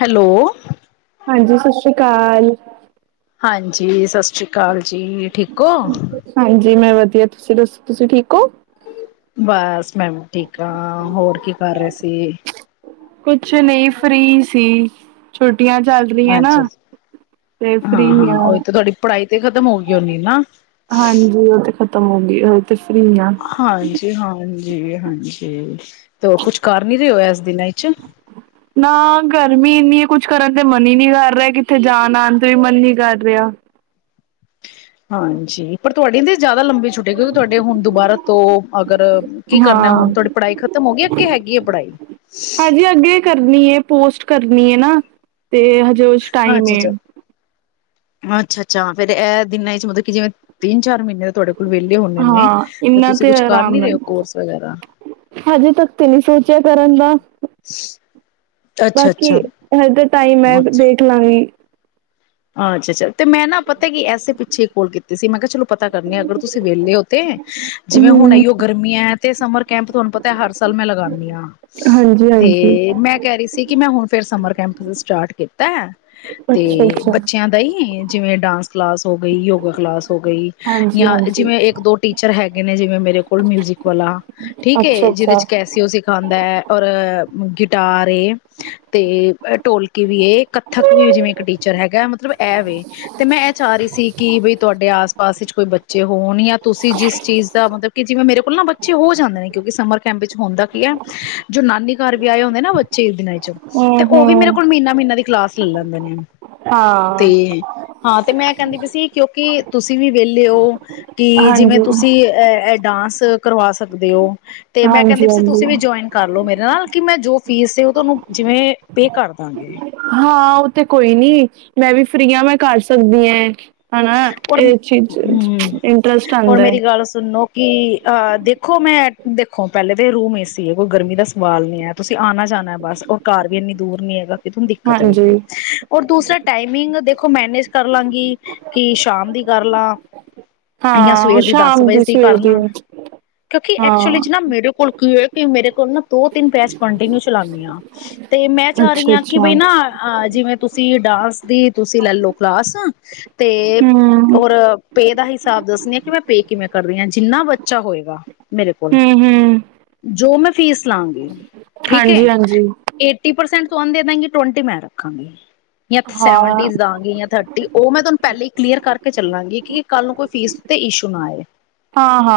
Hello. ਹਾਂਜੀ ਸਤਿ ਸ਼੍ਰੀ ਅਕਾਲ। ਹਾਂਜੀ ਸਤਿ ਸ਼੍ਰੀ ਅਕਾਲ। ਜੀ ਠੀਕ ਹੋ? ਹਾਂਜੀ ਮੈਂ ਵਧੀਆ ਤੁਸੀਂ ਦੱਸੋ ਤੁਸੀਂ ਠੀਕ ਹੋ? ਬਸ ਮੈਂ ਵੀ ਠੀਕ ਹਾਂ ਹੋਰ ਕੀ ਕਰ ਰਹੇ ਸੀ। ਕੁਛ ਨਹੀਂ ਫ੍ਰੀ ਸੀ। ਛੁੱਟੀਆਂ ਚੱਲ ਰਹੀਆਂ ਨਾ ਅੱਛਾ ਤੇ ਹਾਂ ਫ੍ਰਰੀ ਹਾਂ ਆ ਓਹੀ ਤਾਂ ਤੁਹਾਡੀ ਪੜ੍ਹਾਈ ਤੇ ਖਤਮ ਹੋ ਗਈ ਹੋਣੀ ਨਾ। ਖ਼ਤਮ ਹੋ ਗਈ ਉਹ ਤੇ ਫ੍ਰੀ ਆ ਹਾਂਜੀ ਹਾਂਜ ਜੀ ਹਾਂਜੀ ਤੇ ਕੁਛ ਕਰ ਨੀ ਰਹੇ ਹੋ ਇਸ ਦਿਨਾਂ ਵਿਚ? ਨਾ ਗਰਮੀ ਇੰਨੀ ਹੈ ਕੁਛ ਕਰਨ ਤੇ ਮਨ ਹੀ ਨਹੀਂ ਕਰ ਰਿਹਾ ਕਿੱਥੇ ਜਾਣ ਆਉਣ ਤੇ ਵੀ ਮਨ ਨੀ ਕਰ ਰਿਹਾ। ਹਾਂਜੀ ਪਰ ਤੁਹਾਡੀਆਂ ਤੇ ਜ਼ਿਆਦਾ ਲੰਬੀ ਛੁੱਟੀਆਂ ਕਿਉਂਕਿ ਤੁਹਾਡੇ ਹੁਣ ਦੁਬਾਰਾ ਤੋ ਅ ਅਗਰ ਕੀ ਕਰਨਾ ਹਾਂ ਹੁਣ ਤੁਹਾਡੀ ਪੜ੍ਹਾਈ ਖਤਮ ਹੋ ਗਈ ਅੱਗੇ ਹੈਗੀ ਹੈ ਪੜ੍ਹਾਈ ਹਜੇ ਅੱਗੇ ਕਰਨੀ ਹੈ ਪੋਸਟ ਕਰਨੀ ਹੈ ਨਾ ਤੇ ਹਜੇ ਉਚ ਟਾਈਮ ਅੱਛਾ ਏ, ਅੱਛਾ ਅੱਛਾ-ਅੱਛਾ, ਫੇਰ ਇਹ ਦਿਨਾਂ ਚ ਮਤਲਬ ਕਿ ਜਿਵੇਂ ਤਿੰਨ ਚਾਰ ਮਹੀਨੇ ਤੁਹਾਡੇ ਕੋਲ ਵਿਹਲੇ ਹੁੰਣੇ ਨੇ ਹਾਂ ਤੇ ਇੰਨਾ ਤੁਸੀਂ ਕੁਛ ਕਰ ਆਰਾਮ ਨੀ ਰਹੇ ਨਾਲ ਹੋ ਕੋਰਸ ਵਗੈਰਾ ਹਜੇ ਤੱਕ ਤੇ ਨਹੀਂ ਸੋਚਿਆ ਕਰਨ ਦਾ ਬਾਕੀ ਅੱਛਾ-ਅੱਛਾ ਹਜੇ ਟਾਈਮ ਹੈੈਂ, ਅੱਛਾ ਦੇਖ ਲਾਂਗੀ। ਅੱਛਾ-ਅੱਛਾ, ਤੇ ਮੈਂ ਨਾ ਪਤਾ ਕਿ ਐਸੇ ਪਿੱਛੇ ਕੋਲ ਕੀਤੇ ਸੀ, ਮੈਂ ਕਿਹਾ ਚਲੋ ਪਤਾ ਕਰਨੀ ਅਗਰ ਤੁਸੀਂ ਵਹਲੇ ਹੋ ਤੇ ਜਿਵੇਂ ਹੁਣ ਹਮ ਆਈਓ ਗਰਮੀਆਂ ਏ ਤੇ ਸਮਰ ਕੈਂਪ ਤੁਹਾਨੂੰ ਪਤਾ ਹਰ ਸਾਲ ਮੈਂ ਲਗਾਨੀ ਹਾਂ। ਹਾਂਜੀ ਹਾਂਜੀ ਤੇ ਮੈਂ ਕਹਿ ਰਹੀ ਸੀ। ਕਿ ਮੈਂ ਹੁਣ ਫਿਰ ਸਮਰ ਕੈਂਪਸ ਸਟਾਰਟ ਕੀਤਾ। ਤੇ ਅੱਛਾ-ਅੱਛਾ, ਬੱਚਿਆਂ ਦਾ ਈ, ਜਿਵੇਂ ਡਾਂਸ ਕਲਾਸ ਹੋ ਗਈ ਯੋਗਾ ਕਲਾਸ ਹੋ ਗਈ ਹਾਂਜੀ ਜਾਂ ਹਾਂਜੀ ਜਿਵੇਂ ਇੱਕ ਦੋ ਟੀਮ ਪਰ ਹੈਗੇ ਨੇ ਜਿਵੇਂ ਮੇਰੇ ਕੋਲ ਮਿਊਜ਼ਿਕ ਵਾਲਾ ਠੀਕ ਅੱਛਾ ਏ, ਜਿਹਦੇ ਅੱਛਾ ਚ ਕੈਸਿਓ ਸਿਖਾ ਹੁੰਦਾ ਹੈ, ਔਰ ਗਿਟਾਰ ਏ। ਤੇ ਢੋਲਕੀ ਵੀ ਏ ਕੱਥਕ ਵੀ ਜਿਵੇਂ ਹਮ ਇੱਕ ਟੀਚਰ ਹੈਗਾ ਮਤਲਬ। ਇਹਵੇ ਤੇ ਮੈਂ ਇਹ ਚਾਹ ਰਹੀ ਸੀ, ਕਿ ਬਈ ਤੁਹਾਡੇ ਆਸ -ਪਾਸ ਵਿੱਚ ਕੋਈ ਬੱਚੇ ਹੋਣ ਜਾਂ ਤੁਸੀਂ ਜਿਸ ਚੀਜ਼ ਦਾ ਮਤਲਬ ਕਿ ਜਿਵੇਂ ਮੇਰੇ ਕੋਲ ਨਾ ਬੱਚੇ ਹੋ ਜਾਂਦੇ ਨੇ ਕਿਉਂਕਿ ਸਮਰ ਕੈਂਪ ਵਿੱਚ ਹੁੰਦਾ ਕੀ ਹੈ, ਜੋ ਨਾਨੀ ਘਰ ਵੀ ਆਏ ਹੁੰਦੇ ਨਾ ਬੱਚੇ ਇਹ ਦਿਨਾਂ ਚੇ ਉਹ ਵੀ ਮੇਰੇ ਹਮ ਕੋਲ ਮਹੀਨਾ-ਮਹੀਨਾ ਦੀ ਕਲਾਸ ਲੈ ਲੈਂਦੇ ਨੇ। ਤੇ ਹਾਂ ਹਾਂ ਤੇ ਮੈਂ ਕਹਿੰਦੀ ਵੀ ਸੀ ਕਿਉਂਕਿ ਤੁਸੀਂ ਵੀ ਵਿਹਲੇ ਹੋ। ਕਿ ਜਿਵੇਂ ਹਾਂਜੀ ਤੁਸੀਂ ਅਹ ਅਹ ਇਹ ਡਾਂਸ ਕਰਵਾ ਸਕਦੇ ਹੋ। ਤੇ ਮੈਂ ਹਾਂਜੀ ਕਹਿੰਦੀ ਸੀ ਹਾਂਜੀ ਤੁਸੀਂ ਵੀ ਜੁਆਇਨ ਕਰ ਲੋ ਮੇਰੇ ਨਾਲ ਕਿ ਮੈਂ ਜੋ ਫੀਸ ਸੀ, ਉਹ ਤੁਹਾਨੂੰ ਜਿਵੇਂ ਪੇ ਕਰ ਦਾਂਗੀ ਹਾਂ ਉਹ ਤੇ ਕੋਈ ਨੀ ਮੈਂ ਵੀ ਫਰੀ ਹਾਂ ਮੈਂ ਕਰ ਸਕਦੀ ਹਾਂ। [inaudible] ਹਨਾ ਇਹ ਚੀਜ਼ ਇੰਟਰਸਟ ਆਉਂਦਾ ਹੈ ਦੇਖੋ ਪਹਿਲੇ ਤਾਂ ਰੂਮ ਏ ਸੀ ਹੈ ਕੋਈ ਗਰਮੀ ਦਾ ਸਵਾਲ ਨੀ ਹੈ ਤੁਸੀਂ ਆਉਣਾ ਜਾਣਾ ਬਸ ਔਰ ਘਰ ਵੀ ਇੰਨੀ ਦੂਰ ਨੀ ਹੈਗਾ। ਦਿੱਕਤ ਹਾਂਜੀ ਹੋਏਗੀ ਔਰ ਦੂਸਰਾ ਟਾਈਮਿੰਗ ਮੈਨੇਜ ਕਰ ਲਾਂਗੀ। ਕਿ ਸ਼ਾਮ ਦੀ ਕਰ ਲਾ ਜਾਂ ਹਾਂ ਉਹ ਸਵੇਰ ਦੀ ਦਸ ਸ਼ਾਮ ਵਜੇ ਦੀ ਸਵੇਰ ਕਰ ਲਾ ਕਿਉਂਕਿ ਹਾਂ ਐਕਚੁਲੀ ਚ ਨਾ ਵੀਡਿਓ ਕੋਲ। ਜਿਵੇਂ ਕਿ ਮੇਰੇ ਕੋਲ ਨਾ। ਦੋ-ਤਿੰਨ ਬੈਚ ਕੰਟੀਨਿਊ ਚਲਾਉਣੀ ਹਾਂ ਤੇ ਮੈਂ ਚਾਹ ਰਹੀ ਅੱਛਾ ਹਾਂ ਕਿ ਅੱਛਾ ਬਈ ਹਮ ਨਾ ਆ। ਜਿਵੇਂ ਤੁਸੀਂ ਡਾਂਸ ਦੀ ਤੁਸੀਂ ਲੈਲੋ ਕਲਾਸ। ਤੇ ਹਮ ਹੋਰ। ਪੇ ਦਾ ਹਿਸਾਬ ਦੱਸਦੀ ਹਾਂ ਕਿ ਮੈਂ ਪੇ ਕਿਵੇਂ ਕਰਦੀ ਹਾਂ ਜਿੰਨਾ ਬੱਚਾ ਹੋਏਗਾ। ਮੇਰੇ ਕੋਲ ਹਮ ਜੋ ਮੈਂ। ਫੀਸ ਲਾਂਗੇ। ਠੀਕ ਹੈ ਹਾਂਜੀ ਹਾਂਜੀ ਏਟੀ ਪਰਸੈਂਟ। ਤੁਹਾਨੂੰ ਦੇ ਦਾਂਗੀ ਟਵੰਟੀ ਮੈਂ ਰੱਖਾਂਗੀ। ਜਾਂ ਹਾਂ ਸੈਵਨਟੀਜ਼ ਦਾਂਗੀ ਜਾਂ ਥ [unintelligible] ਪਹਿਲਾਂ ਹੀ ਕਲੀਅਰ ਕਰਕੇ ਚੱਲਾਂਗੀ ਕਿ ਕੱਲ੍ਹ ਨੂੰ ਕੋਈ ਫੀਸ ਉੱਤੇ ਇਸ਼ੂ ਨਾ ਆਏ। ਹਾਂ-ਹਾਂ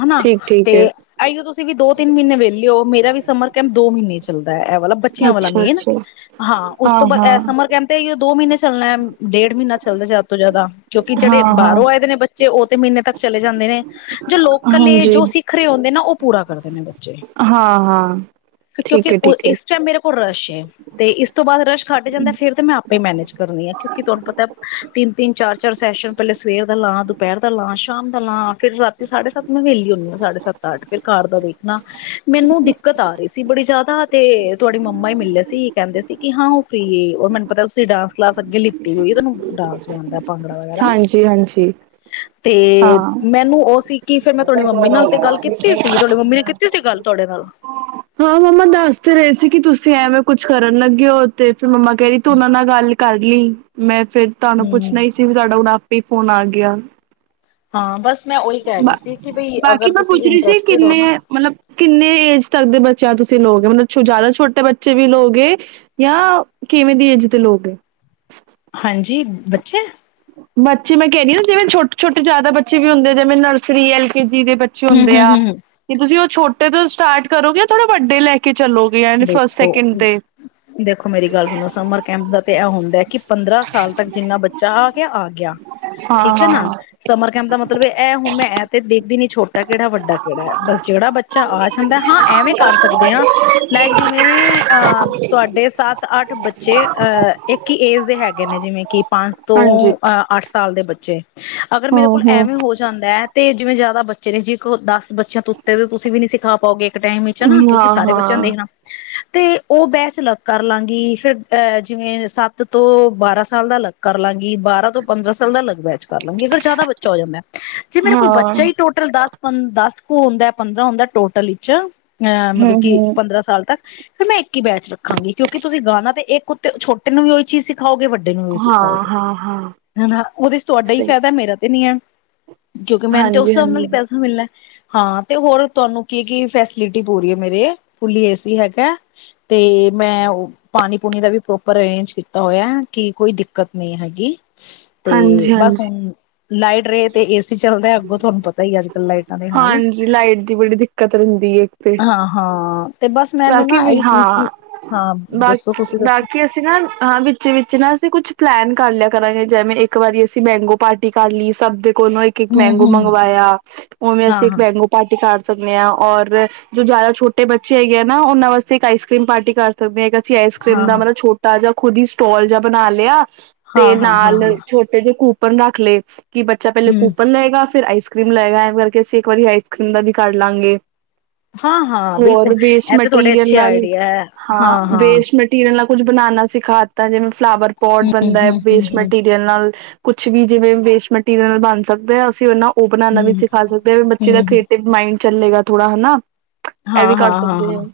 ਹਨਾ ਠੀਕ-ਠੀਕ ਤੇ ਹੈ। ਆਈਓ ਤੁਸੀਂ ਵੀ ਦੋ-ਤਿੰਨ ਮਹੀਨੇ ਵਿਹਲੇ ਹੋ ਮੇਰਾ ਵੀ ਸਮਰ ਕੈਂਪ ਦੋ ਮਹੀਨੇ ਚੱਲਦਾ ਹੈ। ਵਾਲਾ ਬੱਚਿਆਂ ਵਾਲਾ ਅੱਛਾ ਮੇਨ ਅੱਛਾ ਹਾਂ ਉਸ ਤੋਂ ਬਾਅਦ ਤਾਂ ਇਹ ਹਾਂ-ਹਾਂ, ਸਮਰ ਕੈਂਪ ਤੇ ਇਹੀਓ। ਦੋ ਮਹੀਨੇ ਚੱਲਣਾ ਡੇਢ ਮਹੀਨਾ। ਚੱਲਦੇ ਜ਼ਿਆਦਾ ਤੋਂ ਜ਼ਿਆਦਾ। ਕਿਉਂਕਿ ਜਿਹੜੇ ਹਾਂ-ਹਾਂ, ਬਾਹਰੋਂ ਆਏ ਦੇ ਨੇ ਬੱਚੇ ਉਹ। ਮਹੀਨੇ ਤੱਕ ਚਲੇ ਜਾਂਦੇ ਨੇ। ਜੋ ਲੋਕਲ ਨੇ ਹਾਂਜੀ, ਜੋ ਸਿਖ ਰਹੇ ਹੁੰਦੇ ਨਾ ਉਹ। ਪੂਰਾ ਕਰਦੇ ਨੇ ਬੱਚੇ। ਹਾਂ-ਹਾਂ, ਜੋ ਠੀਕ ਕਿਉਂਕਿ ਐ-ਠੀਕ ਐ। ਇਸ ਟਾਈਮ ਮੇਰੇ ਕੋਲ ਰਸ਼ ਹੈ। ਤੇ ਇਸ ਤੋਂ ਬਾਅਦ ਰਸ਼ ਘੱਟ ਜਾਂਦਾ ਫੇਰ ਤਾਂ ਮੈਂ ਆਪੇ ਹੀ ਮੈਨੇਜ ਕਰਨੀ ਆ ਕਿਉਂਕਿ ਤੁਹਾਨੂੰ ਪਤਾ ਏ। ਤਿੰਨ-ਤਿੰਨ ਚਾਰ-ਚਾਰ ਸੈਸ਼ਨ ਪਹਿਲੇ ਸਵੇਰ ਦਾ ਲਾਂ ਦੁਪਹਿਰ ਦਾ ਲਾਂ ਸ਼ਾਮ ਦਾ ਲਾਂ ਫੇਰ ਰਾਤੀ ਸਾਢੇ ਸੱਤ ਮੈਂ ਵਿਹਲੀ ਹੁੰਦੀ ਹ ਸਾਢੇ ਸੱਤ ਅੱਠ ਫਿਰ ਘਰ ਦਾ ਦੇਖਣਾ ਮੈਨੂੰ ਦਿੱਕਤ ਆ ਰਹੀ ਸੀ ਬੜੀ ਜ਼ਿਆਦਾ ਤੇ ਤੁਹਾਡੀ ਮੰਮਾ ਹੀ ਮਿਲੇ ਸੀ ਕਹਿੰਦੇ ਸੀ ਕਿ ਹਾਂ ਉਹ ਫਰੀ ਰ ਮੈਨੂੰ ਪਤਾ ਤੁਸੀਂ ਡਾਂਸ ਕਲਾਸ ਅੱਗੇ ਲਿੱਤੀ ਹੋਈ ਤੁਹਨੂੰ। ਡਾਂਸ ਵੀ ਆਉਂਦਾ ਏ। ਭੰਗੜਾ ਵਗੈਰਾ ਹਾਂਜੀ-ਹਾਂਜੀ, ਤੇ ਹਾਂ। ਮੈਨੂੰ ਉਹ ਸੀ। ਫੇਰ ਮੈਂ ਤੁਹਾਡੀ ਮੰਮੀ ਨਾਲ ਤੇ ਗੱਲ ਕੀਤੀ ਸੀ ਤੁਹਾਡੀ ਮੰਮੀ ਨੇ ਕੀਤੀ ਸੀ ਗੱਲ। ਤੁਹਾਡੇ ਨਾਲ। ਹਾਂ ਮੰਮਾ ਦੱਸ ਤੇ ਰਹੇ ਸੀ ਕਿ ਤੁਸੀਂ ਐਵੇਂ ਕੁੱਛ ਕਰਨ ਲੱਗੇ ਹੋ ਤੇ ਤੇ ਮੰਮਾ ਕਹਿਰੀ ਤੂੰ ਉਹਨਾਂ ਨਾਲ ਗੱਲ ਕਰ ਲਈ ਮੈਂ ਫੇਰ ਤੁਹਾਨੂੰ ਹਮ ਪੁੱਛਣਾ ਹੀ ਸੀ ਫੇਰ ਸਾਡਾ ਹੁਣ ਫੋਨ ਆ ਗਿਆ ਹਾਂ ਬਸ ਮੈਂ ਉਹੀ ਕਹਿ ਰਹੀ ਬਾ ਸੀ ਕਿ ਬਈ ਬਾਕੀ ਅਗਰ ਮੈਂ ਤੁਸੀਂ ਪੁੱਛ ਰਹੀ ਸੀ ਇੰਟਰਸਟਿਡ ਹੋ ਕਿੰਨੇ ਨਾ ਮਤਲਬ ਕਿੰਨੇ ਏਜ ਤੱਕ ਦੇ ਬ ਯਾ ਤੁਸੀਂ ਲੋਗੇ ਮਤਲਬ ਜ਼ਿਆਦਾ ਛੋਟੇ ਬੱਚੇ ਵੀ ਲੋਗੇ ਯਾ ਕਿਵੇਂ ਦੀ ਏਜ ਦੇ ਲੋਗੇ ਹਾਂਜੀ ਬੱਚੇ ਬੱਚੇ ਮੈਂ ਕਹਿਨੀ ਹ ਜਿਵੇਂ ਛੋਟੇ ਛੋਟੇ ਜ਼ਿਆਦਾ ਬੱਚੇ ਵੀ ਹੁੰਦੇ ਨੇ ਜਿਵੇਂ ਨਰਸਰੀ ਐਲ ਕੇ ਜੀ ਜੀ ਦੇ ਬੱਚੇ ਹੂੰ ਹੁੰਦੇ ਹੂੰ ਆ ਹੂੰ ਕਿ ਤੁਸੀਂ ਉਹ ਛੋਟੇ ਤੋਂ ਸਟਾਰਟ ਕਰੋਗੇ ਯਾ ਥੋੜੇ ਵੱਡੇ ਲੈ ਕੇ ਚੱਲੋਗੇ ਯਾਨੀ ਫਸਟ ਦੇਖੋ ਸੈਕਿੰਡ ਤੇ ਦੇਖੋ ਮੇਰੀ ਗੱਲ ਸੁਣੋ ਸਮਰ ਕੈਂਪ ਦਾ ਤੇ ਇਹ ਹੁੰਦਾ ਕੀ ਪੰਦਰਾਂ ਸਾਲ ਤੱਕ ਜਿੰਨਾ ਬੱਚਾ ਆ ਗਿਆ ਆ ਗਿਆ ਹਾਂ ਠੀਕ ਹੈ ਨਾ ਹਾਂ ਸਮਰ ਕੈਂਪ ਦਾ ਮਤਲਬ ਇਹ ਹੁਣ ਮੈਂ ਐ ਤੇ ਦੇਖਦੀ ਨੀ ਛੋਟਾ ਕਿਹੜਾ ਵੱਡਾ ਕਿਹੜਾ ਬਸ ਜਿਹੜਾ ਬੱਚਾ ਆ ਜਾਂਦਾ ਹਾਂ ਐਵੇਂ ਕਰ ਸਕਦੇ ਹਾਂ ਲਾਇਕ ਜਿਵੇਂ ਅ ਤੁਹਾਡੇ ਸੱਤ ਅੱਠ ਬੱਚੇ ਅ ਇੱਕ ਹੀ ਏਜ ਦੇ ਹੈਗੇ ਨੇ ਜਿਵੇਂ ਕਿ ਪੰਜ ਤੋਂ ਹਾਂਜੀ ਅੱਠ ਸਾਲ ਦੇ ਬੱਚੇ ਅਗਰ ਮੇਰੇ ਹਾਂ ਕੋਲ ਹਾਂ ਐਵੇਂ ਹੋ ਜਾਂਦਾ ਹੈ ਤੇ ਜਿਵੇਂ ਬੱਚੇ ਨੇ ਜੀ ਕੋ ਦਸ ਬੱਚਿਆਂ ਉੱਤੇ ਤੇ ਤੁਸੀਂ ਵੀ ਨੀ ਸਿਖਾ ਪਾਓਗੇ ਟੈਮ ਵਿਚ ਆ ਨਾ ਕਿਉਂਕਿ ਹਾਂ ਸਾਰੇ ਬੱਚ ਹਾਂ ਦੇਖਣਾ ਤੇ ਉਹ ਬੈਚ ਅਲੱਗ ਕਰ ਲਾਂਗੀ ਫੇਰ ਅਹ ਜਿਵੇਂ ਸੱਤ ਤੋਂ ਬਾਰਾਂ ਸਾਲ ਦਾ ਅਲੱਗ ਕਰ ਲਾਂਗੀ ਬਾਰਾਂ ਤੋਂ ਪੰਦਰਾਂ ਸਾਲ ਦਾ ਅਲੱਗ ਬੈਚ ਕਰ ਲਾਂਗੀ ਅਗਰ ਜ਼ਿਆਦਾ ਬੱਚਾ ਹੋ ਜਾਂਦਾ ਜੇ ਮੇਰੇ ਕੋਲ ਹਾਂ ਬੱਚਾ ਹੀ ਟੋਟਲ ਦੱਸ ਪੰ ਦਸ ਕੁ ਹੁੰਦਾ ਪੰਦਰਾਂ ਹੁੰਦਾ ਟੋਟਲ ਵਿੱਚ ਅ ਹਮ ਮਤਲਬ ਕੀ ਹਮ ਪੰਦਰਾਂ ਸਾਲ ਤੱਕ ਫ਼ਿਰ ਮੈਂ ਇੱਕ ਹੀ ਬੈਚ ਰੱਖਾਂਗੀ ਕਿਉਂਕਿ ਤੁਸੀਂ ਗਾਣਾ ਤੇ ਇੱਕ ਉੱਤੇ ਛੋਟੇ ਨੂੰ ਵੀ ਉਹੀ ਚੀਜ਼ ਸੀਖ ਸਿਖਾਓਗੇ ਵੱਡੇ ਨੂੰ ਵੀ ਹਾਂ ਸਿਖਾਓਗੇ ਹਾਂ ਹਾਂ ਹੈ ਨਾ ਉਹਦੇ ਚ ਤੁਹਾਡਾ ਹੀ ਸਹੀ ਫਾਇਦਾ ਮੇਰਾ ਤੇ ਨੀ ਹੈ ਕਿਉਂਕਿ ਮੈਨੂੰ ਤੇ ਉਸ ਹਾਂਜੀ ਹਿਸਾਬ ਨਾਲ ਹੀ ਹਾਂਜੀ ਪੈਸਾ ਮਿਲਣਾ ਹਾਂ ਤੇ ਹੋਰ ਤੁਹਾਨੂੰ ਕੀ ਕੀ ਫੈਸਿਲਿਟੀ ਪੂਰੀ ਹੈ ਮੇਰੇ ਫੁੱਲਲੀ ਏ ਸੀ ਹੈਗਾ ਤੇ ਮੈਂ ਪਾਣੀ ਪੂਣੀ ਦਾ ਵੀ ਪ੍ਰੋਪਰ ਅਰੇਂਜ ਕੀਤਾ ਹੋਇਆ ਕਿ ਕੋਈ ਦਿੱਕਤ ਨਹੀਂ ਹੈਗੀ ਤੇ ਹਾਂਜੀ ਬਸ ਹਾਂਜੀ ਹੁਣ ਲਾਈਟ ਰਹੇ ਤੇ ਇਸ ਚੱਲਦੇ ਹ ਅੱਗੋਂ ਤੁਹਾਨੂੰ ਪਤਾ ਹੀ ਅ ਅਜ ਕੱਲ ਲਾਈਟ ਹਾਂਜੀ ਲਾਈਟ ਦੀ ਬੜੀ ਦਿੱਕਤ ਰਹਿੰਦੀ ਐ ਇੱਕ ਤੇ ਹਾਂ-ਹਾਂ ਤੇ ਬਸ ਮੈਨੂੰ ਬਾਕੀ ਨਾ ਵੀ ਇਹੀ ਸੀ ਕਿ ਹਾਂ ਹਾਂ ਦੱਸੋ ਬਾਕੀ ਤੁਸੀਂ ਦੱਸੋ ਬਾਕੀ ਅਸੀਂ ਨਾ ਹਾਂ ਵਿੱਚੇ ਵਿੱਚ ਨਾਂ ਅਸੀਂ ਕੁਛ ਪਲੈਨ ਕਰ ਲਿਆ ਕਰਾਂਗੇ ਜਿਵੇਂ ਇੱਕ ਵਾਰੀ ਅਸੀਂ ਮੈਂਗੋ ਪਾਰਟੀ ਕਰ ਲਈ ਸਭ ਦੇ ਉਹਨੂੰ ਇੱਕ ਇੱਕ ਮੈਂਗੋ ਹੂੰ-ਹੂੰ ਮੰਗਵਾਇਆ ਉਵੇਂ ਅਸੀਂ ਇੱਕ ਮੈਂਗੋ ਪਾਰਟੀ ਕਰ ਸਕਣੇ ਆਂ ਔਰ ਜੋ ਜ਼ਿਆਦਾ ਛੋਟੇ ਬੱਚੇ ਏ ਨਾ ਉਹਨਾਂ ਵਾਸਤੇ ਇੱਕ ਆਈਸ ਕਰ੍ਰੀਮ ਪਾਰਟੀ ਕਰ ਸਕਦੇ ਆਂ। ਆਈਸ ਕਰ੍ਰੀਮ ਦਾ ਹਾਂ-ਹਾਂ-ਹਾਂ-ਹਾਂ ਮਤਲਬ ਛੋਟਾ ਜਿਹਾ ਖੁਦ ਹੀ ਸਟੋਲ ਜ ਬਣਾ ਲਿਆ ਤੇ ਨਾਲ ਹਾਂ-ਹਾਂ-ਹਾਂ-ਹਾਂ ਛੋਟੇ ਜਿਹੇ ਕੂ ਪਨ ਰੱਖਲੇ। ਕਿ ਬੱਚਾ ਪਹਿਲੇ ਹੂੰ ਕੂਪਨ ਲਏਗਾ ਫਿਰ ਆਈਸ ਕਰ੍ਰੀਮ ਲੈਗਾ ਐਂ ਕਰਕੇ ਅਸੀਂ ਇੱਕ ਵਾਰੀ ਆਈਸ ਕਰ੍ਰੀਮ ਦਾ ਵੀ ਕਰਲਾਂਗੇ। ਹਾਂ, ਹਾਂ, ਬਿਲਕੁਲ। ਇਹ ਤੇ ਤੁਹਾਡੇ ਮਟੀਰੀਅਲ ਅੱਛੇ ਨਾਲ, ਆਈਡੀਆ ਹੈ ਹਾਂ, ਹਾਂ-ਹਾਂ ਦੇਸ਼ ਮਟੀਰ ਚ ਨਾਲ ਕੁੱਝ ਬਣਾਉਣਾ ਸਿਖਾਤਾ ਜਿਵੇਂ ਫਲਾਵਰ ਪੋਟ ਹੂੰ, ਹੂੰ, ਬਣਦਾ ਐ ਹੂੰ, ਵੇਸਟ ਹੂੰ, ਮਟੀਰੀਅਲ ਨਾਲ। ਕੁਛ ਵੀ ਜਿਵੇਂ ਵੇਸਟ ਮਟੀਰੀਅਲ ਬਣ ਸਕਦਾ ਅਸੀਂ ਉਨ੍ਹਾਂ ਉਹ ਬਣਾਣਾ ਹੂੰ, ਵੀ ਸਿਖਾ ਸਕਦੇ ਐ, ਵੀ ਬੱਚੇ ਦਾ ਹੂੰ, ਹੂੰ। ਕ੍ਰੀਏਟਿਵ ਮਾਈੰਡ ਚੱਲੇਗਾ ਥੋੜਾ ਹਨਾਂ। ਹਾਂ, ਹਾਂ। ਹਾਂ, ਹਾਂ,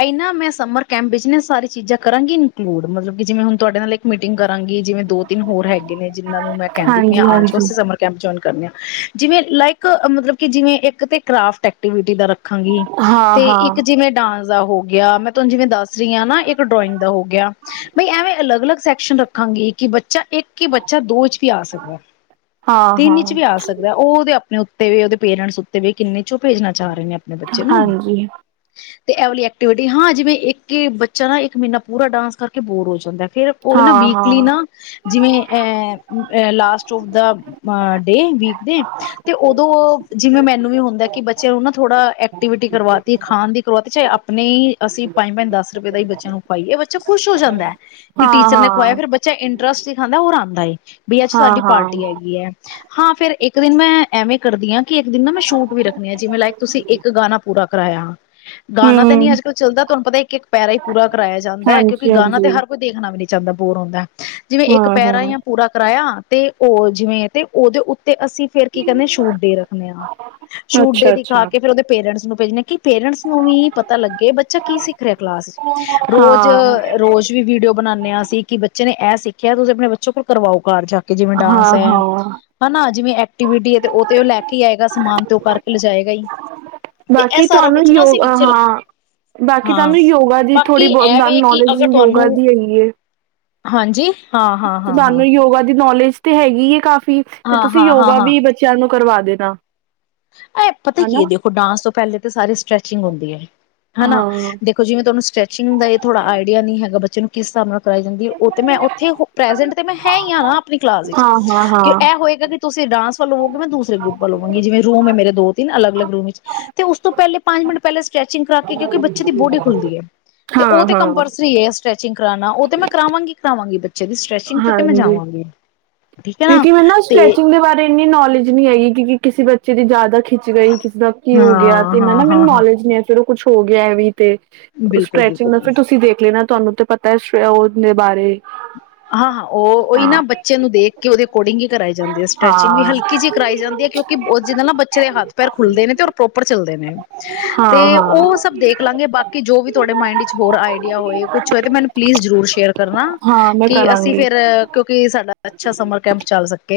ਐਇ ਨਾਂ ਮੈਂ ਸਮਰ ਕੈਂਪ ਵਿੱਚ ਨਾ ਸਾਰੀ ਚੀਜ਼ਾਂ ਕਰਾਂਗੀ ਇਨਕਲੂਡ ਮਤਲਬ ਕਿ ਜਿਵੇਂ ਹੁਣ ਤੁਆਡੇ ਨਾਲ ਇ ਮੀਟਿੰਗ ਕਰਾਂਗੀ ਜਿਵੇਂ ਦੋ ਤਿੰਨ ਹੋਰ ਹੈਗੇ ਨੇਂ ਜਿਹਨਾਂ ਨੂੰ ਮੈਂ ਕਹਿੰਦੀ ਪਈ ਹਾਂਜੀ ਆਂ ਆੱਜੋ ਹਾਂਜੀ ਅਸੀਂ ਸਮਰ ਕੈਂਪ ਜੁਆਇਨ ਕਰਨੇ ਆਂ। ਜਿਵੇਂ ਲਾਈਕ ਮਤਲਬ ਕਿ ਜਿਵੇਂ ਇੱਕ ਤੇ ਕਰਾਫਟ ਐਕਟੀਵਿਟੀ ਦਾ ਰੱਖ ਹਾਂ ਤੇ ਹਾਂ ਇੱਕ ਜਿਵੇਂ ਡਾਂਸ ਦਾ ਹੋ ਗਿਆ ਮੈਂ ਤੁਹਾਨੂੰ ਜਿਵੇਂ ਦੱਸ ਰਈ ਆਂ ਨਾਂ ਇੱਕ ਡਰੋਇੰਗ ਦਾ ਹੋ ਗਿਆ ਬਈ ਐਵੇਂ ਅਲੱਗ-ਅਲੱਗ ਸੈਕ ਸ਼ਨ ਰੱਖਾਂਗੇ ਕਿ ਬੱਚ ਬੱਚਾ ਇੱਕ ਹੀ ਬੱਚਾ ਦੋ ਚ ਵੀ ਆ ਸਕਦਾ ਹਾਂ ਤਿੰਨ ਚ ਹਾਂ ਵੀ ਆ ਸਕਦਾ ਉਹ ਉਹਦੇ ਆਪਣੇ ਊਤ ਤੇ ਵੀ ਉਹਦੇ ਪੇਰਟਸ ਉੱਤੇ ਵੀ ਕਿੰਨੇ ਚੋ ਭੇਜਣਾ ਚਾਹ ਰਏ ਨੇ। ਅਤੇ ਹਾਂਜੀ। ਤੇ ਐ ਵਾਲੀ ਐਕਟੀਵਿਟੀ ਹਾਂ ਜਿਵੇਂ ਇੱਕ ਬੱਚਾ ਨਾ ਇੱਕ ਮਹੀਨਾ ਪੂਰਾ ਡਾਂਸ ਕਰਕੇ ਬੋਰ ਹੋ ਜਾਂਦਾ। ਫਿਰ ਉਹ ਨਾ ਹਾਂ ਹਾਂ ਵੀਕਲੀ ਨਾ ਜਿਵੇਂ ਐ, ਅ ਲਾਸਟ ਆੱਫਦਾ ਡੇ ਵੀਕ ਡੇ ਤੇ ਉਦੋਂ ਓ ਜਿਵੇਂ ਮੈਨੂੰ ਵੀ ਹੁੰਦਾ ਕਿ ਬੱਚਿਆਂ ਨੂੰ ਨਾ ਥੋੜਾ ਏ ਐਕਟੀਵਿਟੀ ਕਰਵਾਤੀ ਖਾਣ ਦੀ ਕਰਵਾਤੀ ਚਾਹੇ ਆਪਣੇ ਹੀ ਅਸੀਂ ਪੰਜ-ਪੰਜ ਦਸ ਰੁਪਏ ਦਾ ਹੀ ਬੱਚਿਆਂ ਨੂੰ ਖਵਾਈਏ ਬੱਚਾ ਖੁਸ਼ ਹੋ ਜਾਂਦਾ ਐ। ਕਿ ਹਾਂ ਟੀਚਰ ਨੇ ਖੁਆਇਆ ਹਾਂ ਫਿਰ ਬੱਚਾ ਇੰਟ ਰਸ ਹੀ ਖਾਂਦਾ, ਓਰ ਆਉਂਦਾ ਏ ਬਈ ਅੱਜ ਹਾਂ ਸਾਡੀ ਹਾਂ ਪਾਰਟੀ ਹੈਗੀ ਹੈ। ਹਾਂ, ਫਿਰ ਇੱਕ ਦਿਨ ਮੈਂ ਐਵੇਂ ਕਰਦੀ ਹਾਂ ਕਿ ਇੱਕ ਦਿਨ ਨਾ ਮੈਂ ਸ਼ੂਟ ਵੀ ਰੱਖਣੀ ਆ, ਜਿਵੇਂ ਲਾਇਕ ਤੁਸੀਂ ਇੱਕ ਪੂਰਾ ਕਰਾਇਆ। ਗਾਣਾ ਤਾਂ ਨੀ ਹਮ ਅੱਜ- ਕੱਲ ਚੱਲਦਾ, ਤੁਹਾਨੂੰ ਪਤਾ ਇੱਕ- ਇੱਕ ਪੈਰਾ ਹੀ ਪੂਰਾ ਕਰਵਾਇਆ ਜਾਂਦਾ ਹੈ, ਕਿਉਂਕਿ ਹਾਂਜੀ ਗਾਣਾ ਤੇ ਹਾਂਜੀ ਹਰ ਕੋਈ ਦੇਖਣਾ ਵੀ ਨਹੀਂ ਚਦਾ ਬੋਰ ਹੁੰਦਾ ਏ ਜਿਵੇਂ ਇੱਕ ਹਾਂ ਪੈਰਾ ਹਾਂ ਯਾ ਪੂਰਾ ਕਰਾਇਆ। ਤੇ ਉਹ ਜਿਵੇਂ ਤੇ ਉਹਦੇ ਉ ਤੇ ਅਸੀਂ ਫਿਰ ਕੀ ਕਹਿੰਣੇ ਹਾਂ ਛੂਡੇ ਰੱਖਣੇ ਹਾਂ, ਛੂਡੇ ਅੱਛਾ ਦਿਖਾ ਅੱਛਾ ਕੇ ਫਿਰ ਉਹਦੇ ਰੈਡਸ ਭੇਜ ਨੇ ਕਿ ਪੇਰੈਂਟਸ ਨੂੰ ਵੀ ਪਤਾ ਲੱਗੇ ਬੱਚਾ ਕੀ ਸਿੱਖ ਰਿਹਾ ਕਲਾਸ 'ਚ, ਰੋਜ਼, ਹਾਂ ਰੋਜ਼ ਵੀਡੀਓ ਬਣਾਂਦੇ ਹਾਂਸੀਂ ਕਿ ਬੱਚੇ ਨੇ ਐ ਸਿੱਖਿਆ ਤੁਸੀਂ ਆਪਣੇ ਬੱਚੇ ਕੋਲ ਕਰਵਾਓ ਘਰ ਜਾ ਜਿਵੇਂ ਡਾਂਸ ਹਾਂ ਹੈ ਹਾਂ ਹਨਾ, ਜਿਵੇ ਐਕਟੀਵਿਟੀ ਆ ਤੇ ਓ ਤੇ ਲੈ ਕੇ ਆਏਗਾ ਸਮਾਨ ਤੇ ਉਹ ਕਰਕੇ ਲਿਜਾਏ ਗਾ ਹੀ। ਤੇ ਇਹ ਬਾਕੀ ਸਾਰਾ ਤੁਹਾਨੂੰ ਕੁਛ ਨਾ ਯੋ ਅਸੀਂ ਵਿੱਚ ਹਾਂ ਬਾਕੀ ਹਾਂ ਤੁਹਾਨੂੰ ਯੋਗਾ ਦੀ ਬਾਕੀ ਥੋੜ੍ਹੀ ਐ ਬਹੁਤ ਵੇ ਕਿ ਨੋਲੇਜ ਅਗਰ ਤੁਹਾਨੂੰ ਯੋਗਾ ਦੀ ਹੈਗੀ ਹੈ। ਹਾਂਜੀ। ਹਾਂ ਹਾਂ ਹਾਂ ਹਾਂ ਤੁਆਨੂੰ ਯੋਗਾ ਦੀ ਨੌਲੇਜ ਤੇ ਹੈਗੀ ਇਹ ਕਾਫੀ ਵੀ ਕਿ ਤੇ ਹਾਂ ਤੁਸੀਂ ਹਾਂ ਹਾਂ ਯੋਗਾ ਹਾਂ ਵੀ ਬੱਚਿਆਂ ਨੂੰ ਕਰਵਾ ਦੇਣਾ। ਇਹ ਪਤਾ ਕੀ ਹਨਾ ਹੈ ਦੇਖੋ ਡਾਂਸ ਤੋਂ ਪਹਿਲੇ ਤਾਂ ਸਾਰੇ ਸਟ੍ਰੈਚਿੰਗ ਹੁੰਦੀ ਹੈ ਹਨਾ, ਹਾਂ ਦੇਖੋ ਜਿਵੇਂ ਤੁਹਾਨੂੰ ਸਟ੍ਰੈਚਿੰਗ ਦਾ ਇਹ ਥੋੜ੍ਹਾ ਆਈਡੀਆ ਨਹੀਂ ਹੈਗਾ ਬੱਚੇ ਨੂੰ ਕਿ ਸਾਨੂੰ ਕਰ ਜਾਂਦੀ ਉਹ ਮੈਂ ਉੱਥੇ ਪ੍ਰੈਜੈਂਟ ਤੇ ਮੈਂ ਹੈ ਹੀ ਆ ਨਾ, ਆਪਣੀ ਕਲਾਸ ਵਿੱਚ ਹਾਂ ਹਾਂ ਹਾਂ ਕਿ ਇਹ ਹੋਏਗਾ ਕਿ ਤੁਸੀਂ ਡਾਂਸ ਚਲ [unintelligible] ਹੁਣ ਮੈਂ ਦੂਸਰੇ ਗਰੁੱਪ ਦਾ ਲਵਾਂਗੀ ਜਿਵੇ ਸਾਮਣੇ ਮੇਰੇ ਦੋ ਤ ਅਲੱਗ, ਅਲੱਗ ਰੂਮ ਤੇ ਉਸ ਤੋਂ ਪਹਿਲੇ ਪੰਜ ਮਿੰਟ ਪਹਿਲੇ ਸਟ੍ਰੈਚਿੰਗ ਕਰਕੇ ਕਿਉਂਕਿ ਬੱਚੇ ਦੀ ਬੋਡੀ ਖੁੱਲਦੀ ਹੈ, ਤੇ ਉਹ ਹਾਂ ਤੇ ਹਾਂ ਕੰਪਲਸਰੀ ਸਚ ਗ ਕਰਣਾ ਉਹ ਤੇ ਮੈਂ ਕਰਾਵਾਂਗੀ, ਕਰਾਵਾਂਗੀ ਬੱਚ ਜਦ ਸਟ੍ਰੈਚਿੰਗ ਤੋਂ ਤੇ ਮੈਂ ਹਾਂਜੀ ਜਾਵਾਂਗੀ। ਠੀਕ ਹੈ ਕਿਉਂਕਿ ਮੈਂ ਨਾ ਤੇ ਸਟਰੈਚਿੰਗ ਦੇ ਬਾਰੇ ਇੰਨੀ ਨੋਲ ਇੰਜ ਨਹੀਂ ਹੈਗੀ ਕਿ ਕਿਸੇ ਬੱਚੇ ਦੀ ਜ਼ਿਆਦਾ। ਖਿੱਚ ਗਈ ਕਿਸ ਦਾ ਕੀ ਹੋ ਗਿਆ ਹਾਂ ਤੇ ਨਾ ਹਾਂ ਮੈਨੂੰ ਹਾਂ ਹਾਂ ਨੌਲੇਜ ਨਹੀਂ ਫੇਰ ਉਹ ਕੁੱਛ ਹੋ ਗਿਆ ਐਵੇਂ ਤੇ ਬਿਲਕੁਲ ਸਟ੍ਰੈਚਿੰਗ ਨਾਲ ਬਿਲਕੁਲ ਫਿਰ ਤੁਸੀਂ ਦੇਖ ਲੈਣਾ। ਤੁਹਾਨੂੰ ਤੇ ਪਤਾ ਹੈ ਉਹ ਦੇ ਬਾਰੇ। ਹਾਂ-ਹਾਂ ਉਹ ਉਹੀ ਨਾ ਹਾਂ ਬੱਚੇ ਨੂੰ ਦੇਖ ਕੇ ਉਹਦੇ ਅਕੋਰਡਿੰਗ ਹੀ ਕਰਾਈ ਜਾਂਦੀ ਹੈ ਸਟਰੈਚਿੰਗ ਵੀ ਹਾਂ ਹਲਕੀ ਜਿਹੀ ਕਰਾਈ ਜਾਂਦੀ ਹੈ। ਕਿਉਂਕਿ ਜਿੱਦ ਨਾਲ ਨਾ ਬੱਚੇ ਦੇ ਹੱਥ ਪੈਰ ਖੁੱਲਦੇ ਨੇ ਤੇ ਰ ਪ੍ਰੋਪਰ ਚੱਲ ਦੇ ਨੇ ਹਾਂ ਤੇ ਉਹ ਹਾਂ ਸਭ ਦੇਖ ਲਾਂਗੇ ਬਾਕੀ ਜੋ ਵੀ ਤੁਹਾਡੇ ਮਾਇੰਡ ਵਿੱਚ ਹੋਰ ਆਈਡੀਆ ਹੋਏ ਕੁਛ ਹੋਏ ਤੇ ਮੈਨੂੰ ਪਲੀਜ਼ ਜ਼ਰੂਰ ਸ਼ੇਅਰ ਕਰਨਾ। ਹਾਂ ਮੈਂ ਕਿ ਅਸੀਂ ਕਰਾਂਗੀ ਫੇਰ ਕਿਉਂਕਿ ਸਾਡਾ ਅੱਛਾ ਸਮਰ ਕੈਂਪ ਚੱਲ ਸਕੇ।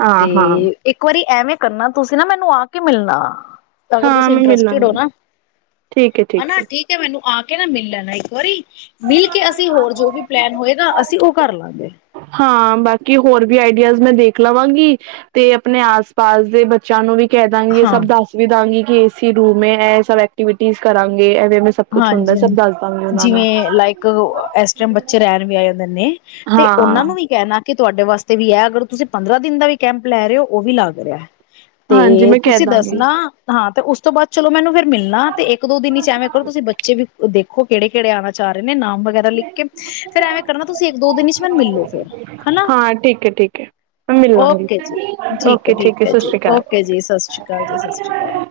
ਹਾਂ ਤੇ ਹਾਂ ਇੱਕ ਵਾਰੀ ਐਵੇ ਕਰਨਾ ਤੁਸੀਂ ਨਾ ਮੈਨੂੰ ਆ ਕੇ ਮਿਲਣਾ। ਅਗਰ ਹਾਂ ਤੁਸੀਂ ਮੈਂ ਇੰਟਰਸਟਿਡ ਹੋ ਮਿਲਾਂਗੀ ਨਾ ਹਨਾ ਠੀਕ ਹੈ ਮੈਨੂੰ ਆ ਕੇ ਕੇ ਨਾ ਮਿਲ ਲੈਣਾ ਇੱਕ ਵਾਰੀ। ਮਿਲ ਕੇ ਅਸੀਂ ਹੋਰ ਜੋ ਵੀ ਪਲੈਨ ਹੋਏ ਅਸੀਂ ਉਹ ਕਰ ਲਾਂਗੇ। ਹਾਂ, ਬਾਕੀ ਹੋਰ ਵੀ ਆਈਡੀਆਜ਼ ਮੈਂ ਦੇਖ ਲਵਾਂਗੀ ਤੇ ਆਪਣੇ ਆਸ ਪਾਸ ਦੇ ਬੱਚਿਆਂ ਨੂੰ ਵੀ ਕਹਿ ਦਾਂਗੀ ਸਭ ਹਾਂ ਦੱਸ ਵੀ ਦਾਂਗੀ। ਏਸੀ ਰੂਮ ਏ। ਇਹ ਸਭ ਐਕਟੀਵਿਟੀਜ਼ ਕਰਾਂਗੇ। ਐਵੇਂ ਐਵੇਂ ਸਭ ਕੁਛ ਹੁੰਦਾ ਹਾਂਜੀ-ਹਾਂਜੀ। ਸਭ ਦੱਸ ਦਾਂਗੀ ਉਹਨਾਂ ਨੂੰ ਜਿਵੇਂ ਲਾਈਕ ਇਸ ਟਾਈਮ ਬੱਚੇ ਰਹਿਣ ਵੀ ਆਏ ਹੁੰਦੇ ਨੇ। ਤੇ ਉਹਨਾਂ ਹਾਂ ਨੂੰ ਵੀ ਕਹਿਣਾ ਕਿ ਤੁਹਾਡੇ ਵਾਸਤੇ ਵੀ ਹੈ। ਅਗਰ ਤੁਸੀਂ ਪੰਦਰਾਂ ਦਿਨ ਦਾ ਵੀ ਕੈਂਪ ਲੈ ਰਹੇ ਹੋ ਉਹ ਵੀ ਲੱਗ ਰਿਹਾ। ਤੇ ਹਾਂਜੀ ਮੈਂ ਕਹਿ ਤੁਸੀਂ ਦਾਂਗੀ ਦੱਸਣਾ ਹਾਂ ਤਾਂ ਉਸ ਤੋਂ ਬਾਅਦ ਚਲੋ ਮੈਨੂੰ ਫੇਰ ਮਿਲਣਾ ਤੇ ਇੱਕ ਦੋ ਦਿਨ ਇਚ ਐਵੇ ਬੱਚੇ ਵੀ ਦੇਖੋ ਕਿਹੜੇ-ਕਿਹੜੇ ਆਣਾ ਚਾਹ ਰਹੇ ਨਾਮ ਵਗੈਰਾ ਲਿਖ ਕੇ ਫੇਰ ਐਵੇਂ ਕਰਨਾ ਤੁਸੀਂ ਇੱਕ ਦੋ ਦਿਨ ਮੈਨ ਮਿਲੋ ਫਿਰ ਹਨਾ। ਹਾਂ ਠੀਕ ਹੈ ਠੀਕ ਹੈ ਮੈਂ ਮਿਲਾਂਗੀ ਓਕੇ ਜੀ। ਠੀਕ ਹੈ। ਓਕੇ ਠੀਕ ਹੈ ਸਤਿ ਜੀ। ਸ਼੍ਰੀ ਅਕਾਲ ਓਕੇ ਜੀ। ਸਤਿ ਸ਼੍ਰੀ ਅਕਾਲ ਜੀ, ਸਤਿ ਸ਼੍ਰੀ ਅਕਾਲ।